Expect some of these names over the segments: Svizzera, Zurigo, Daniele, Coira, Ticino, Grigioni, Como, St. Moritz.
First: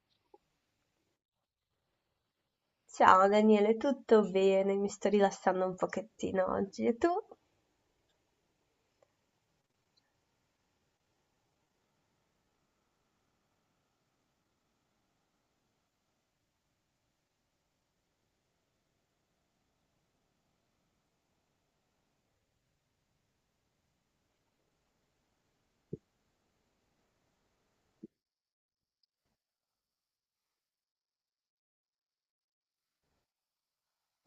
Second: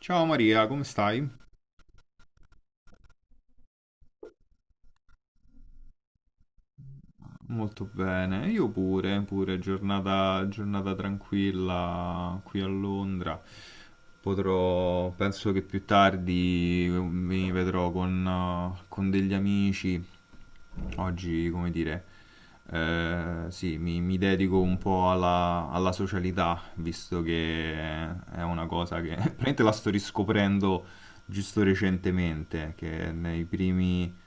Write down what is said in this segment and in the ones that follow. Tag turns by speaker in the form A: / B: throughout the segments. A: Ciao Maria, come stai?
B: Ciao Daniele, tutto bene? Mi sto rilassando un pochettino oggi. E tu?
A: Molto bene, io pure, giornata tranquilla qui a Londra. Penso che più tardi mi vedrò con degli amici. Oggi, come dire, sì, mi dedico un po' alla socialità, visto che è una cosa che praticamente la sto riscoprendo giusto recentemente, che nei primi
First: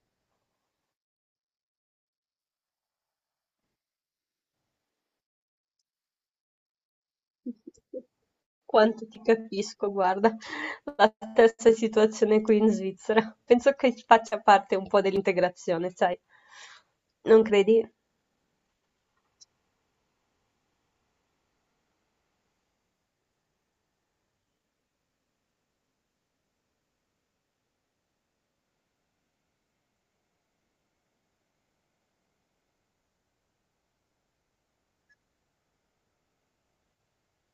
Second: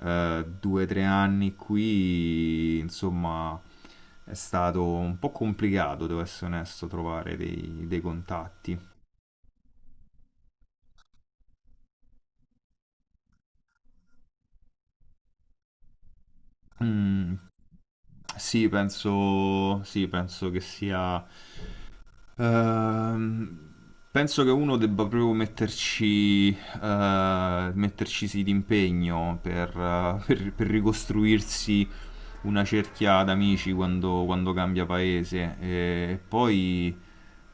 A: due o tre anni qui, insomma, è stato un po' complicato, devo essere onesto, trovare dei contatti.
B: Quanto ti capisco, guarda, la stessa situazione qui in Svizzera. Penso che faccia parte un po' dell'integrazione, sai?
A: Mm,
B: Non credi? Eh
A: sì, penso che sia... Ehm, Penso che uno debba proprio metterci sì d'impegno per ricostruirsi una cerchia d'amici quando cambia paese. E poi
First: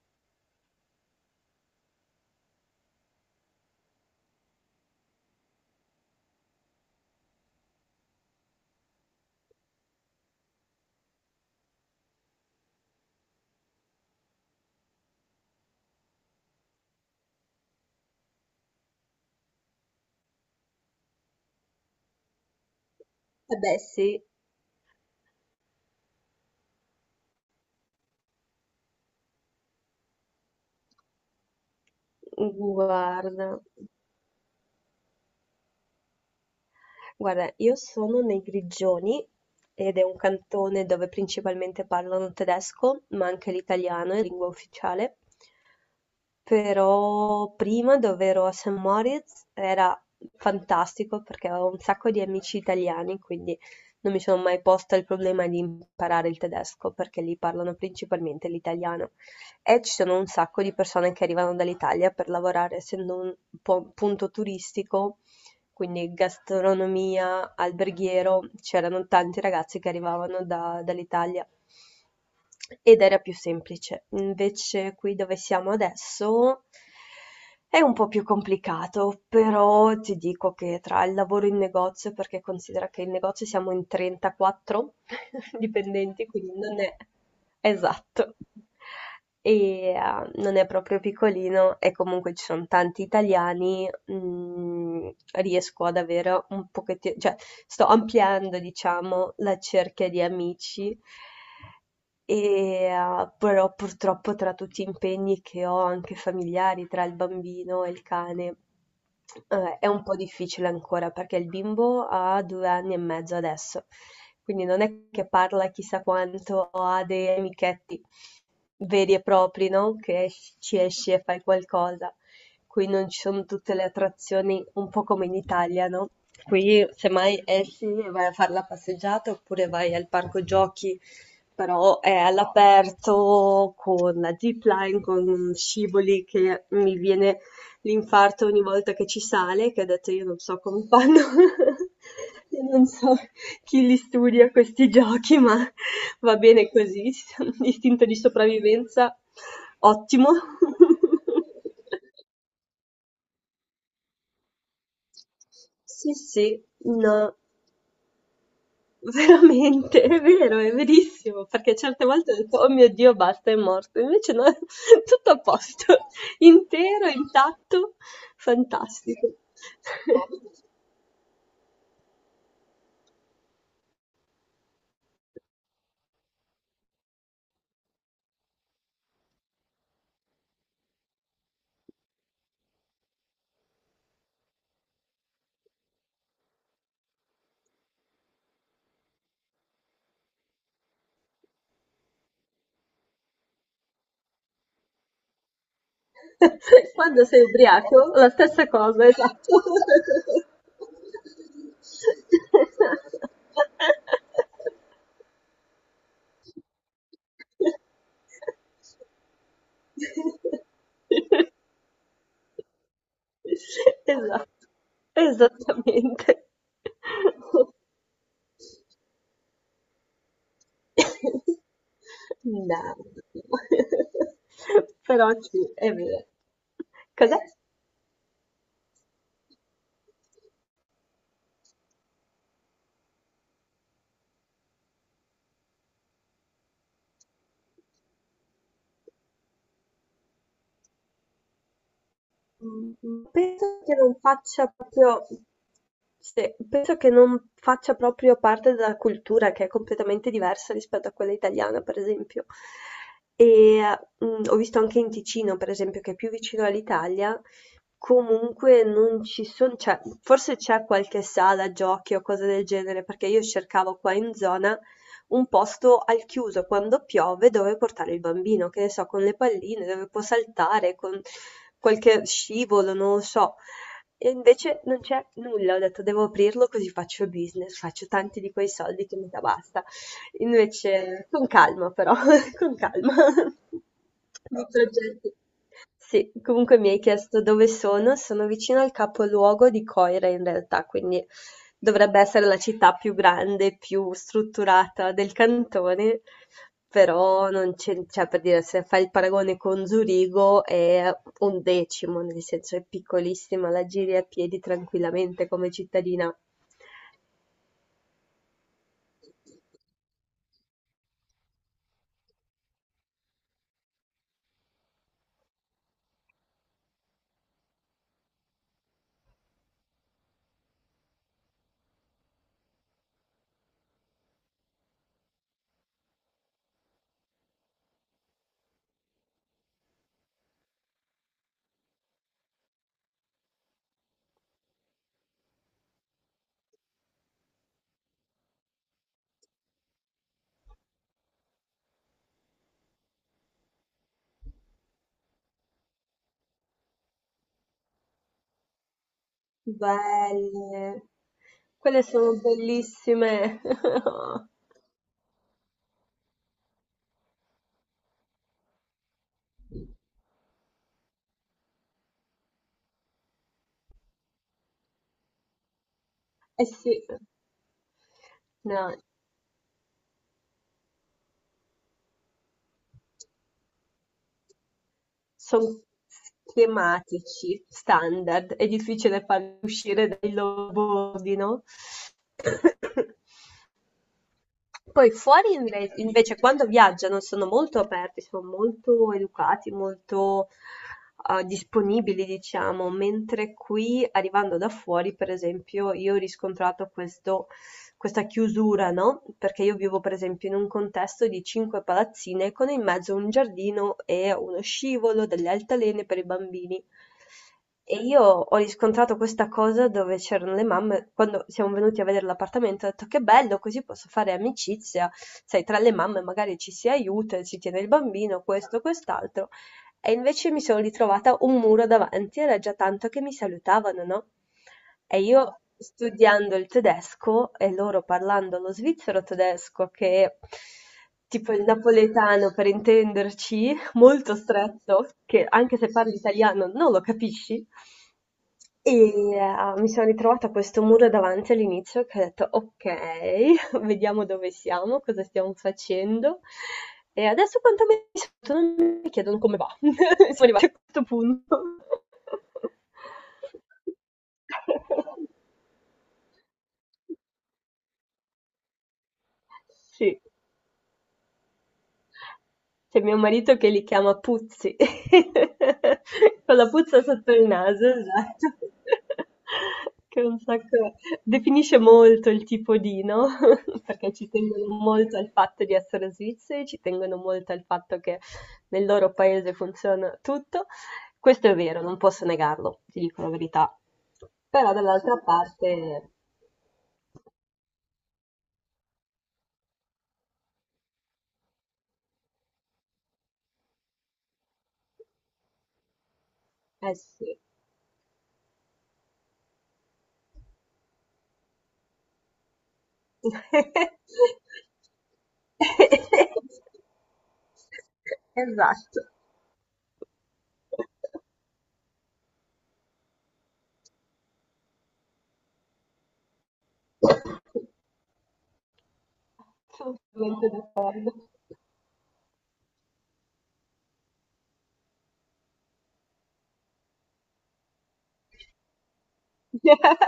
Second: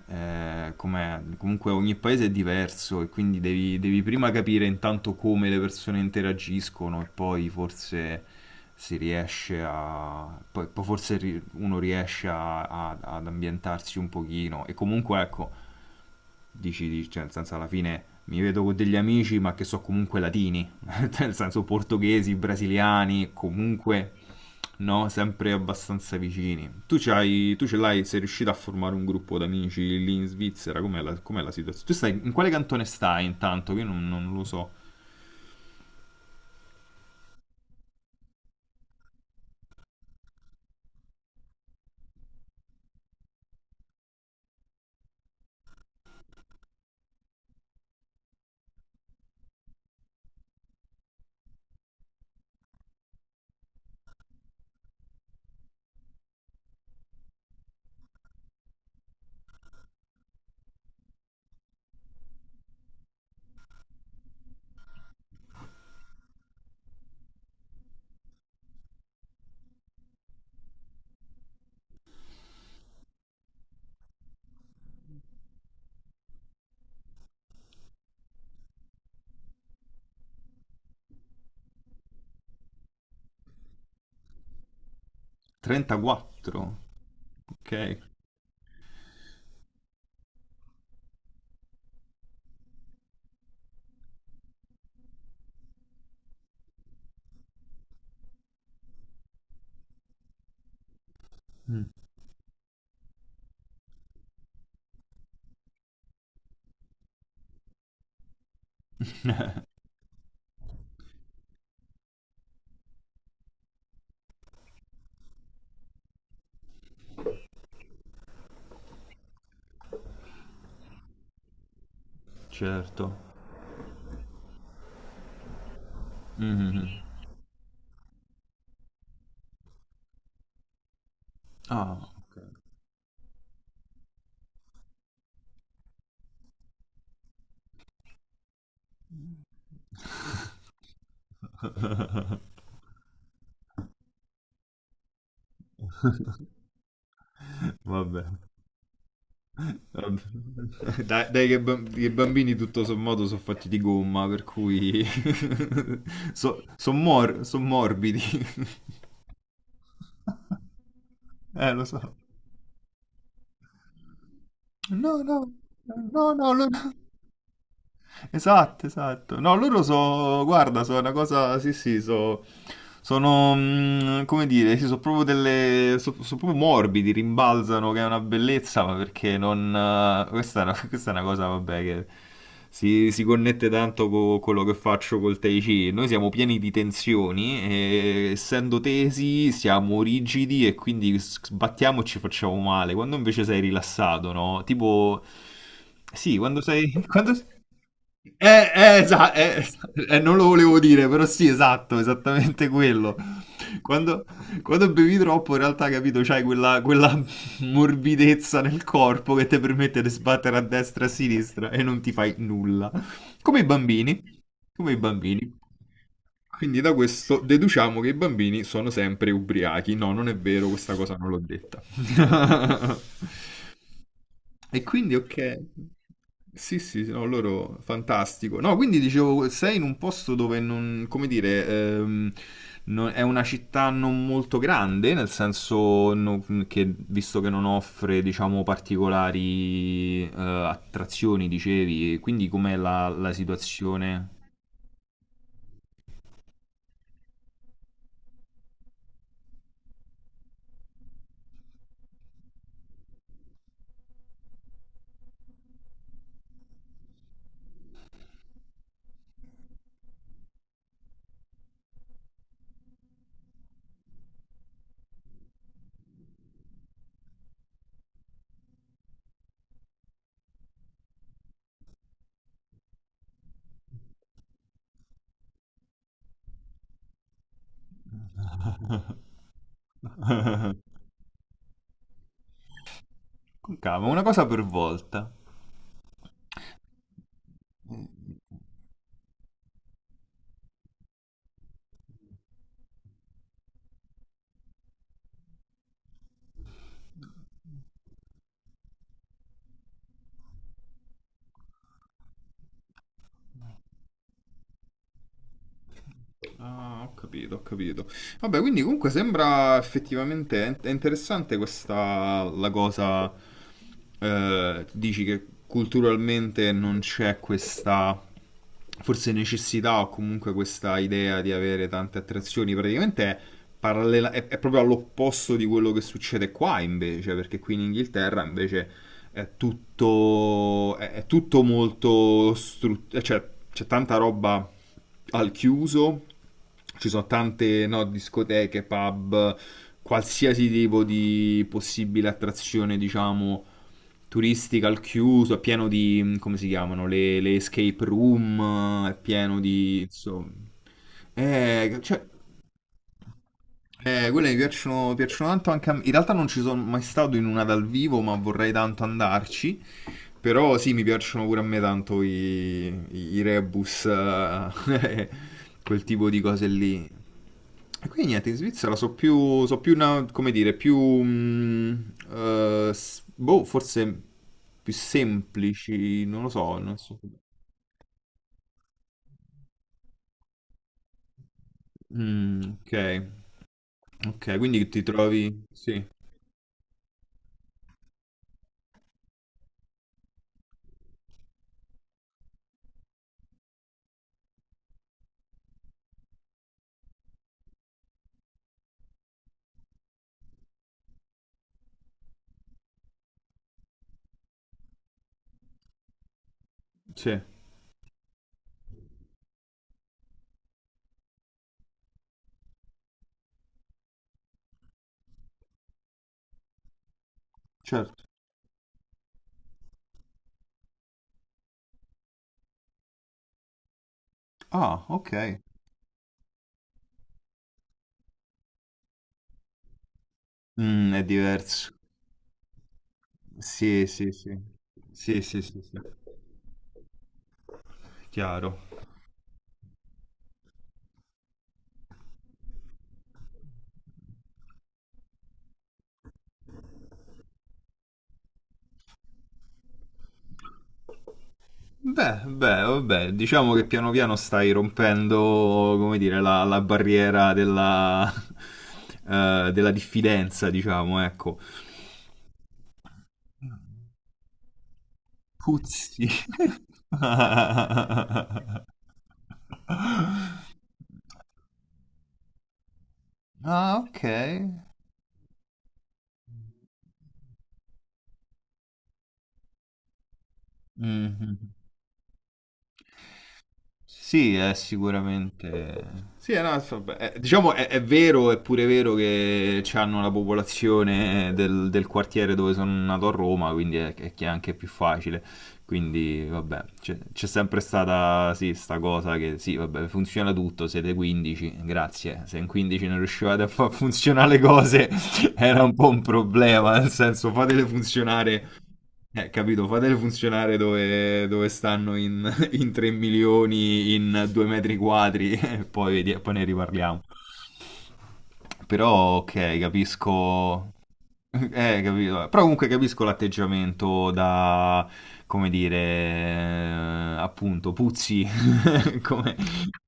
A: comunque ogni paese è diverso e quindi devi prima capire intanto come le persone interagiscono e poi forse si riesce a... poi forse uno riesce ad ambientarsi un pochino e comunque ecco. Cioè, nel senso, alla fine mi vedo con degli amici, ma che so comunque latini, nel senso portoghesi, brasiliani,
B: beh, sì,
A: comunque, no, sempre abbastanza vicini. Tu ce l'hai, sei riuscito a formare un gruppo d'amici lì in Svizzera? Com'è la situazione? Tu stai, in quale cantone stai
B: guarda.
A: intanto? Che io non lo so.
B: Guarda, io sono nei Grigioni ed è un cantone dove principalmente parlano tedesco, ma anche l'italiano è lingua ufficiale. Però prima dove ero a St. Moritz era fantastico perché avevo un sacco di amici italiani, quindi non mi sono mai posta il problema di imparare il tedesco perché lì parlano principalmente l'italiano. E ci sono un sacco di persone che arrivano dall'Italia per lavorare, essendo un po' un punto turistico, quindi gastronomia, alberghiero, c'erano tanti ragazzi che arrivavano dall'Italia ed era più semplice. Invece qui dove siamo adesso è un po' più complicato, però ti dico che tra il lavoro in negozio, perché considera che in negozio siamo in 34 dipendenti, quindi
A: 34?
B: non è,
A: Ok.
B: esatto. E non è proprio piccolino e comunque ci sono tanti italiani. Riesco ad avere un pochettino, cioè, sto ampliando, diciamo, la cerchia di amici.
A: Mm,
B: E, però purtroppo tra tutti gli impegni che ho, anche familiari, tra il bambino e il cane, è un po' difficile ancora perché il bimbo ha 2 anni e mezzo adesso, quindi non è che parla chissà quanto o ha dei amichetti veri e propri, no, che ci esci e fai qualcosa. Qui non
A: certo.
B: ci sono tutte le attrazioni, un po' come in Italia, no? Qui
A: Mhm.
B: semmai esci e vai a fare la passeggiata oppure vai al parco giochi, però
A: Ah,
B: è
A: ok.
B: all'aperto con la zipline, con scivoli che mi viene l'infarto ogni volta che ci sale, che ho detto io non so come fanno. Io non so chi li studia questi giochi, ma va bene così. Istinto di
A: Vabbè.
B: sopravvivenza, ottimo.
A: Vabbè. Dai, dai che che i bambini tutto sommato sono fatti di gomma, per cui
B: Sì, sì,
A: sono
B: no,
A: morbidi.
B: veramente, è vero, è verissimo, perché
A: Lo so.
B: certe volte ho detto, oh mio Dio, basta, è morto, invece no,
A: No,
B: tutto a
A: no,
B: posto,
A: no, no, no.
B: intero, intatto,
A: Esatto,
B: fantastico.
A: esatto. No, loro guarda, sono una cosa, sì, sì, sono, come dire, sì, sono proprio delle, sono proprio morbidi, rimbalzano, che è una bellezza, ma perché non, questa è una, questa è una cosa, vabbè, che si connette tanto con quello che faccio col Tai Chi. Noi siamo pieni di tensioni e essendo tesi siamo rigidi e quindi sbattiamo e ci facciamo male, quando invece sei rilassato, no? Tipo, sì, quando sei,
B: Quando
A: quando...
B: sei ubriaco, la stessa
A: Eh, eh,
B: cosa,
A: esa-
B: esatto,
A: eh, eh, non lo volevo dire, però sì, esatto, esattamente quello. Quando, Quando bevi troppo, in realtà, capito, c'hai quella morbidezza nel corpo che ti permette di sbattere a destra e a sinistra e non ti fai nulla. Come i bambini,
B: esatto,
A: come i bambini.
B: esattamente.
A: Quindi da questo deduciamo che i bambini sono sempre ubriachi. No, non è vero, questa cosa non l'ho detta.
B: No,
A: E quindi,
B: però sì,
A: ok.
B: è vero.
A: Sì, sì, sì, no,
B: Cos'è?
A: loro fantastico. No, quindi dicevo, sei in un posto dove non, come dire, è una città non molto grande, nel senso che, visto che non offre, diciamo, particolari attrazioni, dicevi, e quindi com'è
B: Mhmm,
A: la
B: penso che non
A: situazione?
B: faccia proprio, sì, penso che non faccia proprio parte della cultura, che è completamente diversa rispetto a quella italiana, per esempio. E, ho visto anche in Ticino, per esempio, che è più vicino all'Italia, comunque non ci son, cioè, forse c'è qualche sala giochi o cose del genere, perché io cercavo qua in zona un posto al chiuso quando piove dove portare il bambino, che ne so, con le palline dove può saltare, con qualche scivolo, non lo so. E invece non c'è nulla, ho detto devo aprirlo così faccio business, faccio tanti di quei soldi che mi da basta. Invece con calma però. Con calma.
A: Con calma, una cosa per
B: Di
A: volta.
B: progetti. Sì, comunque mi hai chiesto dove sono. Sono vicino al capoluogo di Coira in realtà, quindi dovrebbe essere la città più grande, più strutturata del cantone, però non c'è, cioè, per dire, se fai il paragone con Zurigo è un decimo, nel senso è piccolissima, la giri a piedi tranquillamente come cittadina.
A: Ah, ho capito, ho capito. Vabbè, quindi comunque sembra effettivamente è interessante questa la cosa. Dici che culturalmente non c'è questa forse necessità o comunque questa idea di avere tante attrazioni. Praticamente è, è proprio all'opposto di quello che succede qua invece, perché qui in Inghilterra invece è tutto, è tutto molto, cioè c'è tanta roba al chiuso, ci sono tante no, discoteche, pub, qualsiasi tipo di possibile attrazione, diciamo, turistica al chiuso, è pieno di, come si chiamano, le escape room, è pieno di, insomma,
B: Belle. Quelle
A: cioè,
B: sono bellissime.
A: quelle mi piacciono, piacciono tanto anche a me. In realtà non ci sono mai stato in una dal vivo, ma vorrei tanto andarci. Però sì, mi piacciono pure a me tanto i rebus, quel tipo di cose
B: Essi
A: lì. E quindi niente, in Svizzera so più come dire, più, mm, boh, forse più
B: son
A: semplici, non lo so, non so.
B: schematici, standard, è difficile farli uscire dai loro bordi, no?
A: Mm, ok, ok, quindi ti
B: Poi fuori
A: trovi, sì,
B: invece quando viaggiano sono molto aperti, sono molto educati, molto disponibili, diciamo, mentre qui arrivando da fuori, per esempio, io ho riscontrato questa chiusura, no? Perché io vivo, per esempio, in un contesto di cinque palazzine con in mezzo un giardino e uno scivolo, delle altalene per i bambini.
A: sì,
B: E io ho riscontrato questa cosa dove c'erano le mamme, quando siamo venuti a vedere l'appartamento, ho detto che bello, così posso fare amicizia, sai, tra le mamme magari ci si aiuta, si tiene il
A: certo.
B: bambino, questo, quest'altro. E invece mi sono ritrovata un muro davanti, era già tanto che mi salutavano, no?
A: Ah,
B: E
A: ok.
B: io studiando il tedesco e loro parlando lo svizzero tedesco, che è
A: Mm, è
B: tipo il
A: diverso.
B: napoletano per intenderci,
A: Sì, sì,
B: molto
A: sì.
B: stretto,
A: Sì,
B: che
A: sì,
B: anche
A: sì,
B: se
A: sì.
B: parli italiano non lo capisci.
A: Chiaro.
B: E mi sono ritrovata a questo muro davanti all'inizio che ho detto, ok, vediamo dove siamo, cosa stiamo facendo. E adesso quanto mi sento, non mi chiedono come va. Siamo arrivati a questo punto.
A: Beh, beh, vabbè, diciamo che piano piano stai rompendo, come dire, la barriera della
B: Sì.
A: diffidenza, diciamo, ecco.
B: C'è mio marito che li chiama puzzi,
A: Puzzi.
B: con la puzza sotto il naso, esatto. Che è un sacco, definisce molto il tipo di, no,
A: Ah,
B: perché
A: ok.
B: ci tengono molto al fatto di essere svizzeri, ci tengono molto al fatto che nel loro paese funziona tutto. Questo è
A: Mhm.
B: vero, non posso negarlo, ti dico la verità.
A: Sì, è
B: Però dall'altra parte
A: sicuramente... Sì, no, vabbè, diciamo è vero, è pure vero che hanno la popolazione del quartiere dove sono nato a Roma, quindi è che è anche più facile. Quindi, vabbè,
B: eh sì.
A: c'è sempre stata, sì, sta cosa che, sì, vabbè, funziona tutto, siete 15, grazie. Se in 15 non riuscivate a far funzionare le cose, era un po' un problema, nel senso, fatele funzionare,
B: Esatto.
A: capito, fatele funzionare dove, stanno in, in 3 milioni in 2 metri quadri, poi, poi ne riparliamo. Però ok,
B: Assolutamente
A: capisco.
B: d'accordo.
A: Capito. Però comunque capisco l'atteggiamento da, come dire, appunto, puzzi, come,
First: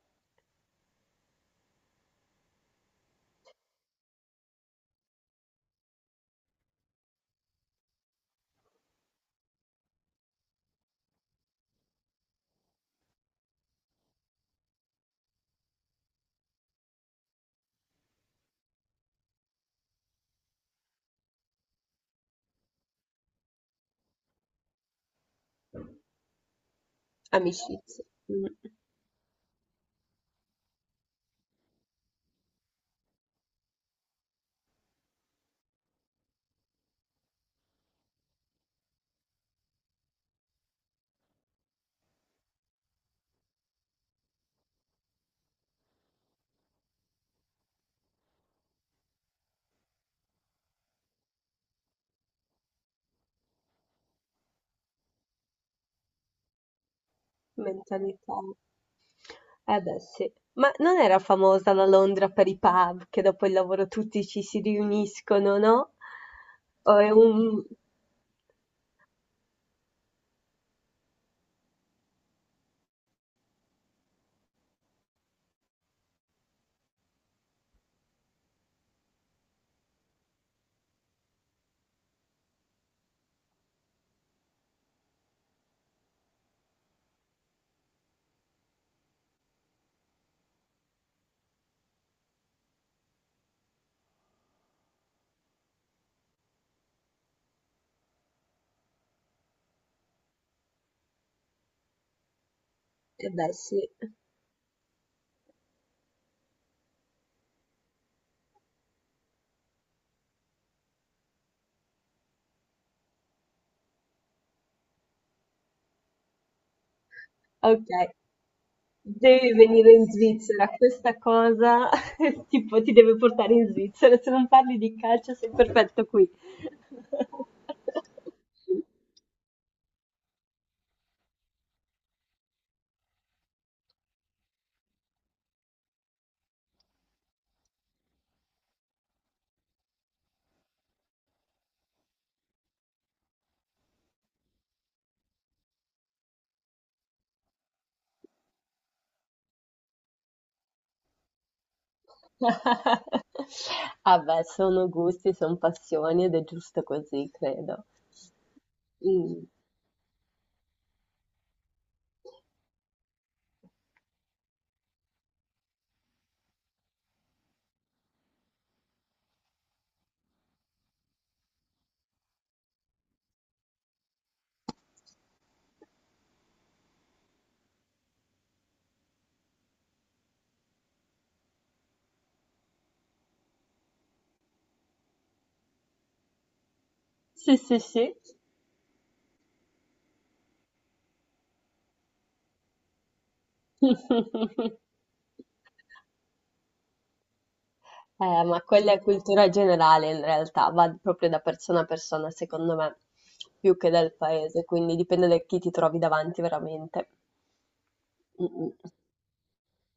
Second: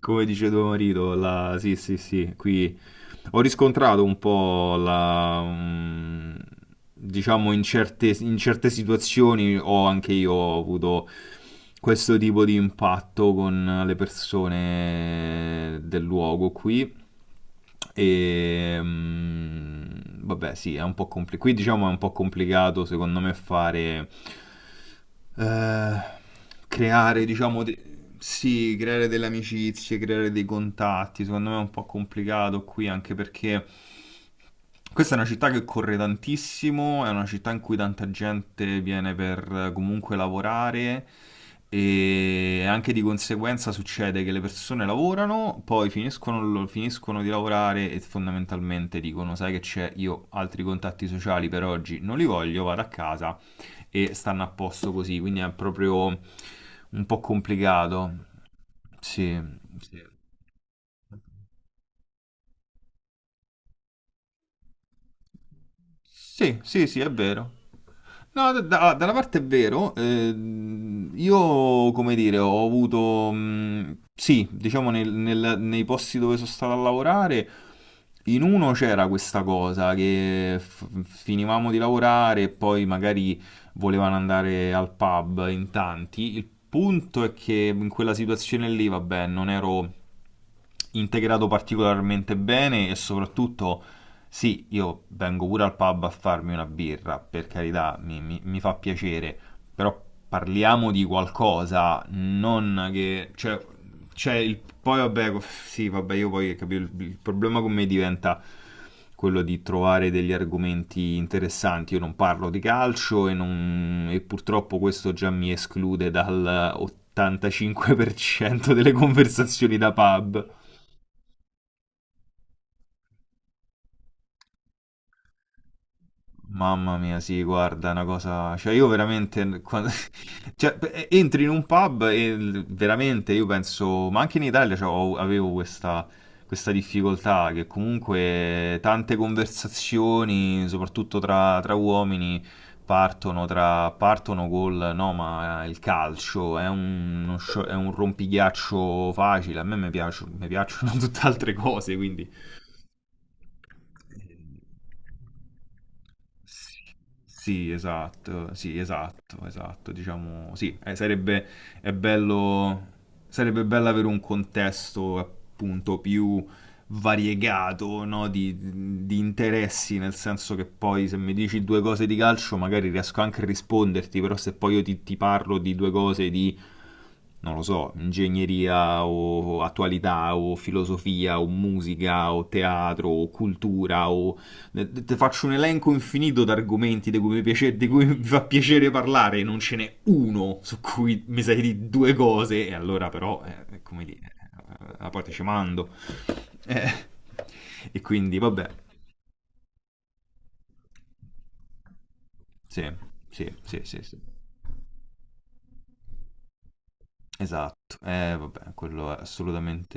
A: come dice tuo marito, la, sì, sì, sì, qui ho riscontrato un po' la, diciamo in certe situazioni ho anche io ho avuto questo tipo di impatto con le persone del luogo qui. E vabbè, sì, è un po' complicato. Qui diciamo è un po' complicato secondo me fare eh, creare, diciamo,
B: Amicizia,
A: sì, creare delle amicizie, creare dei contatti, secondo me è un po' complicato qui anche perché questa è una città che corre tantissimo, è una città in cui tanta gente viene per comunque lavorare e anche di conseguenza succede che le persone lavorano, poi finiscono di lavorare e fondamentalmente dicono, sai che c'è, io altri contatti sociali per oggi non li voglio, vado a casa e stanno a posto così, quindi è proprio un po' complicato.
B: mentalità.
A: Sì,
B: Eh beh,
A: sì.
B: sì. Ma non era famosa la Londra per i pub, che dopo il lavoro tutti ci si riuniscono, no?
A: Sì, sì,
B: O
A: sì, è
B: è
A: vero.
B: un...
A: No, da una parte è vero, io come dire, ho avuto, sì, diciamo nei posti dove sono stato a lavorare, in uno c'era questa cosa che finivamo di lavorare e poi magari volevano andare al pub in tanti. Il punto è che in quella situazione lì, vabbè, non ero integrato particolarmente bene e soprattutto, sì, io vengo pure al pub a farmi una birra, per carità, mi fa piacere, però parliamo di qualcosa, non che...
B: Eh beh,
A: Cioè,
B: sì.
A: c'è il, poi vabbè, sì, vabbè, io poi capito, il problema con me diventa quello di trovare degli argomenti interessanti. Io non parlo di calcio e, e purtroppo questo già mi esclude dal
B: Ok,
A: 85% delle
B: devi
A: conversazioni
B: venire
A: da
B: in
A: pub.
B: Svizzera. Questa cosa tipo ti deve portare in Svizzera. Se non parli di calcio sei perfetto qui.
A: Mamma mia, sì, guarda, è una cosa... Cioè, io veramente... Cioè, entri in un pub e veramente io penso... Ma anche in Italia, cioè, avevo questa difficoltà che comunque tante conversazioni, soprattutto tra uomini, partono, tra, partono col... No, ma il calcio è un, è un rompighiaccio facile. A me mi piacciono tutte altre cose, quindi...
B: Ah beh, sono gusti, son passioni ed è giusto
A: Sì,
B: così,
A: sì,
B: credo.
A: esatto, sì, esatto,
B: Mh.
A: esatto, diciamo, sì, sarebbe, è bello, sarebbe bello avere un contesto appunto più variegato, no, di interessi, nel senso che poi se mi dici due cose di calcio magari riesco anche a risponderti, però se poi io ti parlo di due cose di, non lo so, ingegneria o attualità o filosofia o musica o teatro o cultura o ti faccio un elenco infinito di argomenti di cui,
B: Sì, sì,
A: di cui
B: sì.
A: mi fa piacere parlare, non ce n'è uno su cui mi sai di due cose, e allora però, è come dire, a parte ci mando. Eh, e quindi,
B: Ma
A: vabbè,
B: quella è cultura generale in realtà, va proprio da persona a persona, secondo
A: sì,
B: me,
A: sì,
B: più
A: sì,
B: che
A: sì,
B: dal
A: sì.
B: paese, quindi dipende da chi ti trovi davanti veramente.
A: Esatto,
B: Mh-mh.
A: vabbè, quello è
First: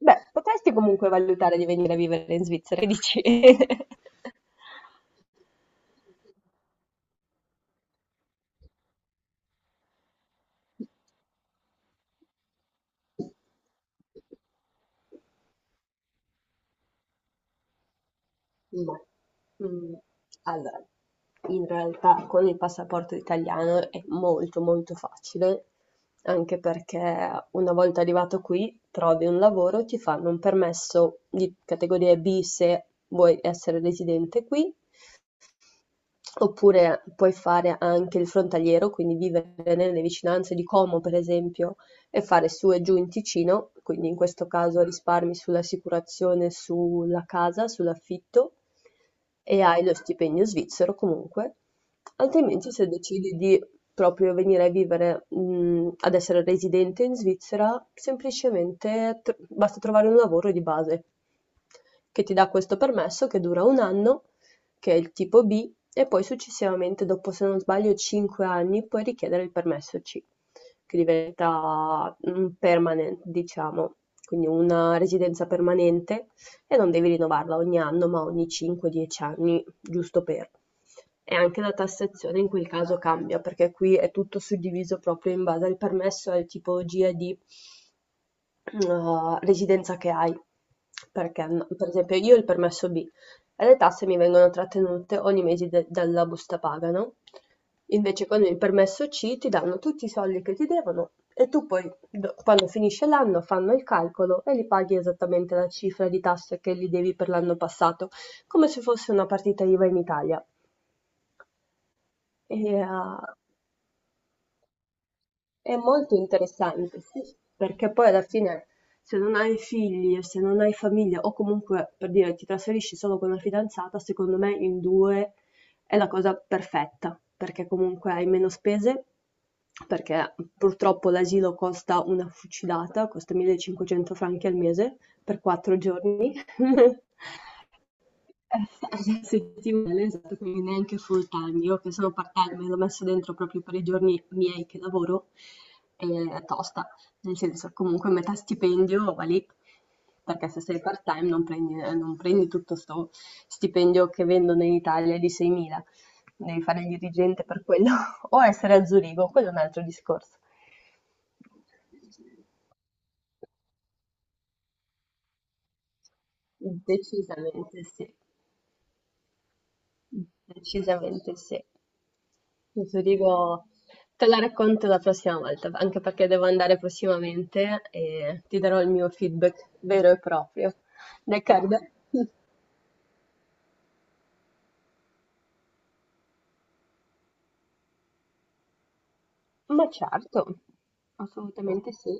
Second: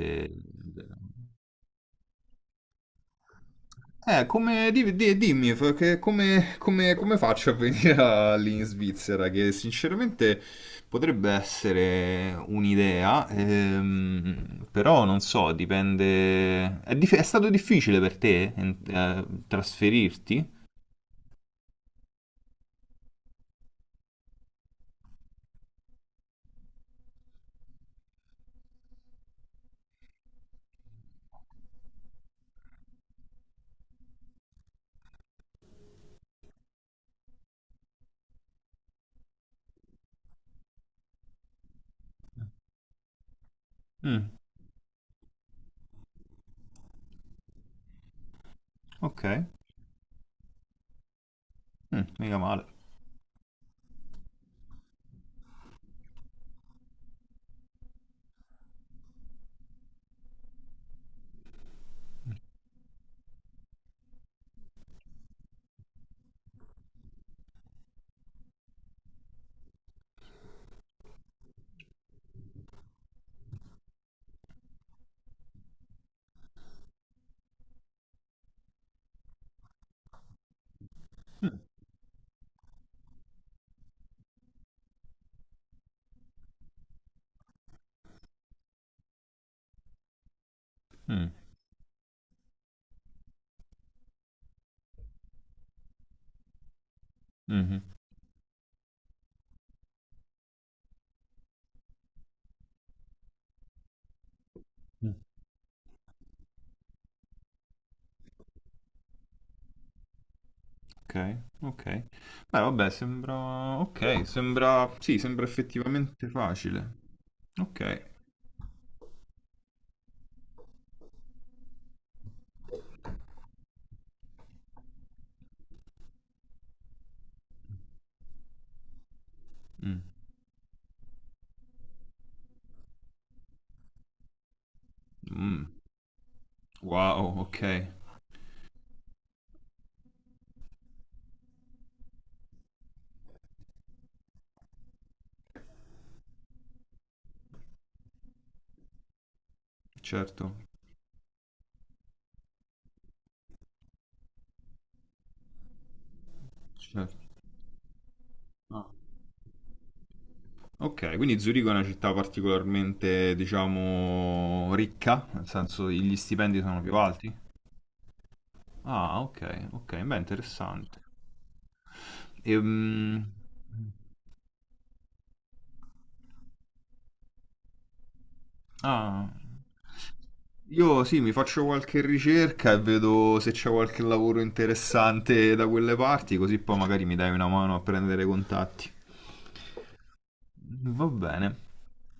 B: Beh, potresti comunque valutare di venire a vivere in Svizzera, che dici?
A: Come, dimmi, perché come, come faccio a venire lì in Svizzera? Che sinceramente potrebbe essere un'idea, però non so, dipende... È stato difficile per te
B: Ma, mhmm,
A: trasferirti?
B: allora, in realtà con il passaporto italiano è molto molto facile, anche perché una volta arrivato qui trovi un lavoro, ti fanno un permesso di categoria B se vuoi essere residente qui. Oppure puoi fare anche il frontaliero, quindi vivere nelle vicinanze di Como, per esempio, e fare su e giù in Ticino, quindi in
A: Mm,
B: questo caso risparmi sull'assicurazione sulla casa, sull'affitto
A: ok.
B: e hai lo stipendio svizzero comunque.
A: Mm, mica male.
B: Altrimenti, se decidi di proprio venire a vivere, ad essere residente in Svizzera, semplicemente basta trovare un lavoro di base che ti dà questo permesso che dura un anno, che è il tipo B, e poi successivamente dopo, se non sbaglio, 5 anni puoi richiedere il permesso C, che diventa un permanent, diciamo, quindi una residenza permanente, e non devi rinnovarla ogni anno, ma ogni 5-10 anni, giusto per. E anche la tassazione in quel caso cambia, perché qui è tutto suddiviso proprio in base al permesso, al tipo GAD residenza che hai.
A: Mm,
B: Perché, no, per esempio, io ho il permesso B e le tasse mi vengono trattenute ogni mese dalla busta paga, no?
A: mhm.
B: Invece con il permesso C ti danno tutti i soldi che ti devono e tu poi, quando finisce l'anno, fanno il calcolo e li paghi
A: Mm.
B: esattamente la cifra di tasse che li devi per l'anno passato, come se fosse una partita IVA in Italia.
A: Ok, ok. Beh,
B: E,
A: vabbè, sembra... Ok, sembra... Sì, sembra
B: è molto
A: effettivamente facile.
B: interessante, sì, perché poi
A: Ok.
B: alla fine se non hai figli e se non hai famiglia o comunque per dire ti trasferisci solo con la fidanzata, secondo me in due è la cosa perfetta, perché comunque hai meno spese,
A: Mm.
B: perché purtroppo l'asilo costa una fucilata, costa 1500 franchi al mese per
A: Mm.
B: 4 giorni.
A: Wow, ok,
B: Eh, settimanale, esatto, quindi neanche full time. Io che sono part time l'ho messo dentro proprio per i giorni miei che lavoro, e è tosta, nel senso comunque metà stipendio va lì, perché
A: certo,
B: se sei part time non prendi, non prendi tutto sto stipendio che vendono in Italia di 6.000, devi fare il
A: certo.
B: dirigente per quello, o essere a
A: No.
B: Zurigo, quello è un altro discorso.
A: Ok, quindi Zurigo è una città particolarmente, diciamo, ricca, nel senso gli stipendi sono più alti.
B: Decisamente sì,
A: Ah, ok, ok, beh, interessante.
B: decisamente sì. Io ti
A: Ehm,
B: dico, te la racconto la prossima volta, anche perché devo andare prossimamente e ti darò il mio
A: ah,
B: feedback vero e proprio.
A: io sì, mi faccio
B: D'accordo?
A: qualche ricerca e vedo se c'è qualche lavoro interessante da quelle parti, così poi magari mi dai una mano a prendere contatti.
B: Ma certo,
A: Va bene.
B: assolutamente sì.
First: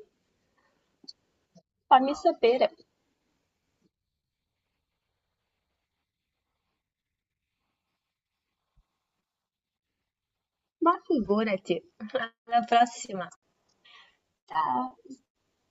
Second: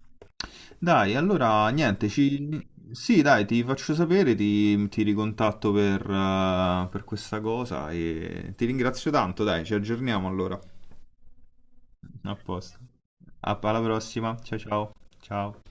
A: Dai, allora niente,
B: Fammi
A: ci...
B: sapere.
A: Sì, dai, ti faccio sapere, ti ricontatto per questa cosa e ti ringrazio tanto, dai, ci aggiorniamo allora.
B: Ma figurati.
A: A
B: Alla
A: posto.
B: prossima.
A: Alla prossima, ciao
B: Ciao.
A: ciao. Ciao.